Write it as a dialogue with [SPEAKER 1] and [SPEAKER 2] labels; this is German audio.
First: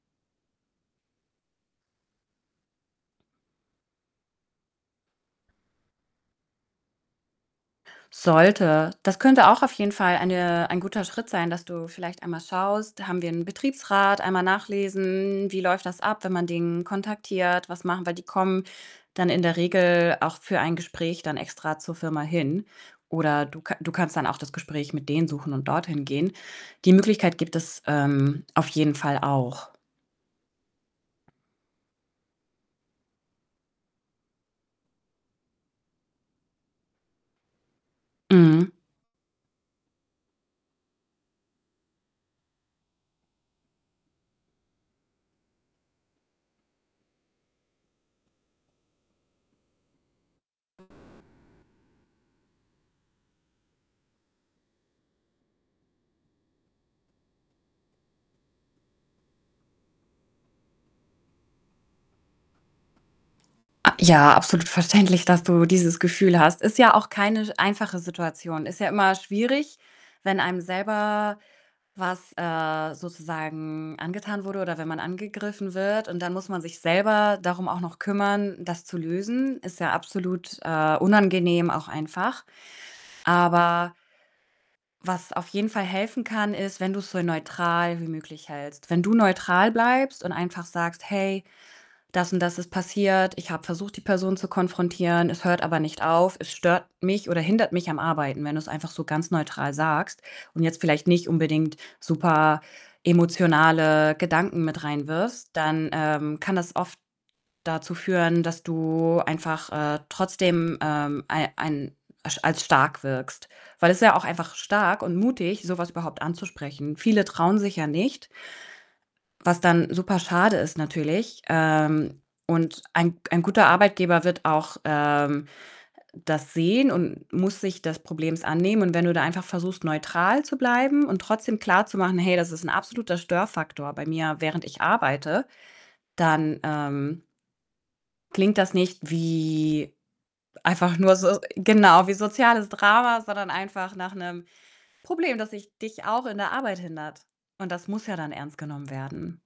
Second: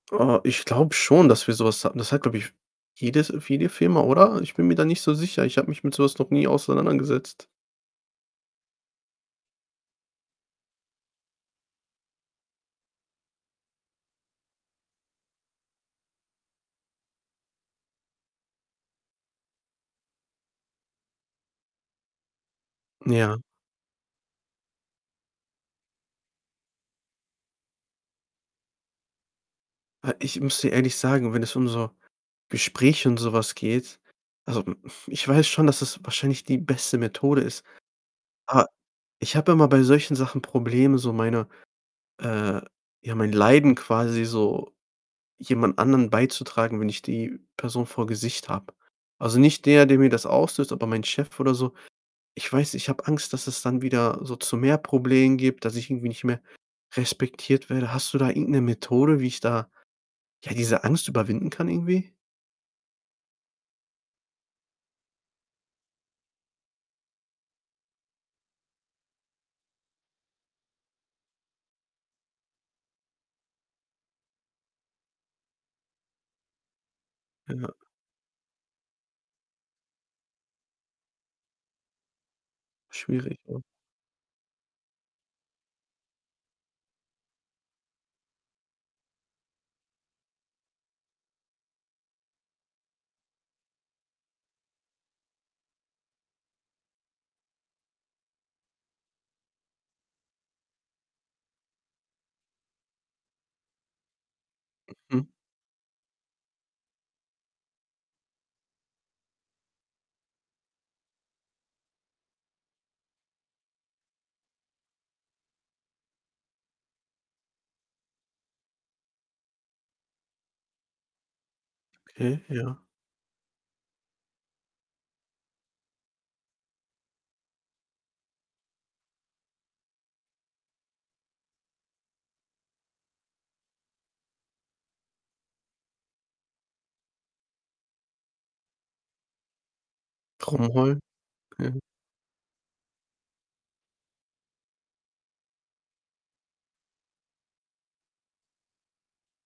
[SPEAKER 1] Äh, ich glaube schon, dass wir so was hatten. Das hat, glaube ich f jedes F jede Firma, oder? Ich bin mir da nicht so sicher. Ich habe mich mit sowas noch nie auseinandergesetzt.
[SPEAKER 2] Sollte. Das könnte auch auf jeden Fall eine ein guter Schritt sein, dass du vielleicht einmal schaust: „Haben wir 'nen Betriebsrat“, einmal nachlesen, „wie läuft das ab, wenn man den kontaktiert? Was machen wir?“ Die kommen dann in der Regel auch für ein Gespräch dann extra zur Firma hin.
[SPEAKER 1] Ja.
[SPEAKER 2] Oder du ka du kannst dann auch das Gespräch mit denen suchen und dort hingehen. Die Möglichkeit gibt es, ähm, auf jeden Fall auch.
[SPEAKER 1] Äh, ich muss dir ehrlich sagen, wenn es um so Gespräche und so was geht, also, hm, pf ich weiß schon, dass das wahrscheinlich die beste Methode ist, aber
[SPEAKER 2] Mhm.
[SPEAKER 1] ich habe immer bei solchen Sachen Probleme, so meine äh, ja, mein Leiden quasi so jemand anderen beizutragen, wenn ich die Person vor Gesicht habe. Also, nicht der, der mir das auslöst, aber mein Chef oder so. Ich weiß ich, ich habe Angst, dass es dann wieder so zu mehr Problemen gibt, dass ich irgendwie nicht mehr respektiert werde. Hast du da irgend 'ne Methode, wie ich da, ja, diese Angst überwinden kann irgendwie?
[SPEAKER 2] A ja, absolut verständlich, dass du dieses Gefühl hast. Ist ja auch keine s einfache Situation. Ist ja immer schwierig, wenn einem selber was, äh, sozusagen angetan wurde oder wenn man angegriffen wird, und dann muss man sich selber darum
[SPEAKER 1] Ja.
[SPEAKER 2] auch noch kümmern, das zu lösen. Ist ja absolut, äh, unangenehm auch einfach.
[SPEAKER 1] Schwierig, ja.
[SPEAKER 2] Aber was auf jeden Fall helfen kann, ist, wenn du's so neutral wie möglich hältst. Wenn du neutral bleibst und einfach sagst: „Hey, das und das ist passiert. Ich habe versucht, die Person zu konfrontieren, es hört aber nicht auf. Es stört mich oder hindert mich am Arbeiten.“ Wenn du's einfach so ganz neutral sagst und jetzt vielleicht nicht unbedingt super emotionale Gedanken mit
[SPEAKER 1] Mhm.
[SPEAKER 2] reinwirfst, dann, ähm, kann das oft dazu führen, dass du einfach, äh, trotzdem, ähm, ei ein as als stark wirkst, weil es ist ja auch einfach stark und mutig, so was überhaupt anzusprechen. Viele trauen sich ja nicht was dann super schade ist natürlich. Ähm,
[SPEAKER 1] Okay, ja.
[SPEAKER 2] und ein g ein guter Arbeitgeber wird auch, ähm, das sehen und muss sich des Problems annehmen und wenn du da einfach versuchst, neutral zu bleiben und trotzdem klarzumachen: „Hey, das ist 'n absoluter Störfaktor bei mir, während ich arbeite“, dann, ähm klingt das nicht wie einfach
[SPEAKER 1] Rumheulen,
[SPEAKER 2] nur so
[SPEAKER 1] ja.
[SPEAKER 2] genau, wie soziales Drama, sondern einfach nach 'nem Problem, das sich dich auch in der Arbeit hindert, und das muss ja dann ernst genommen werden.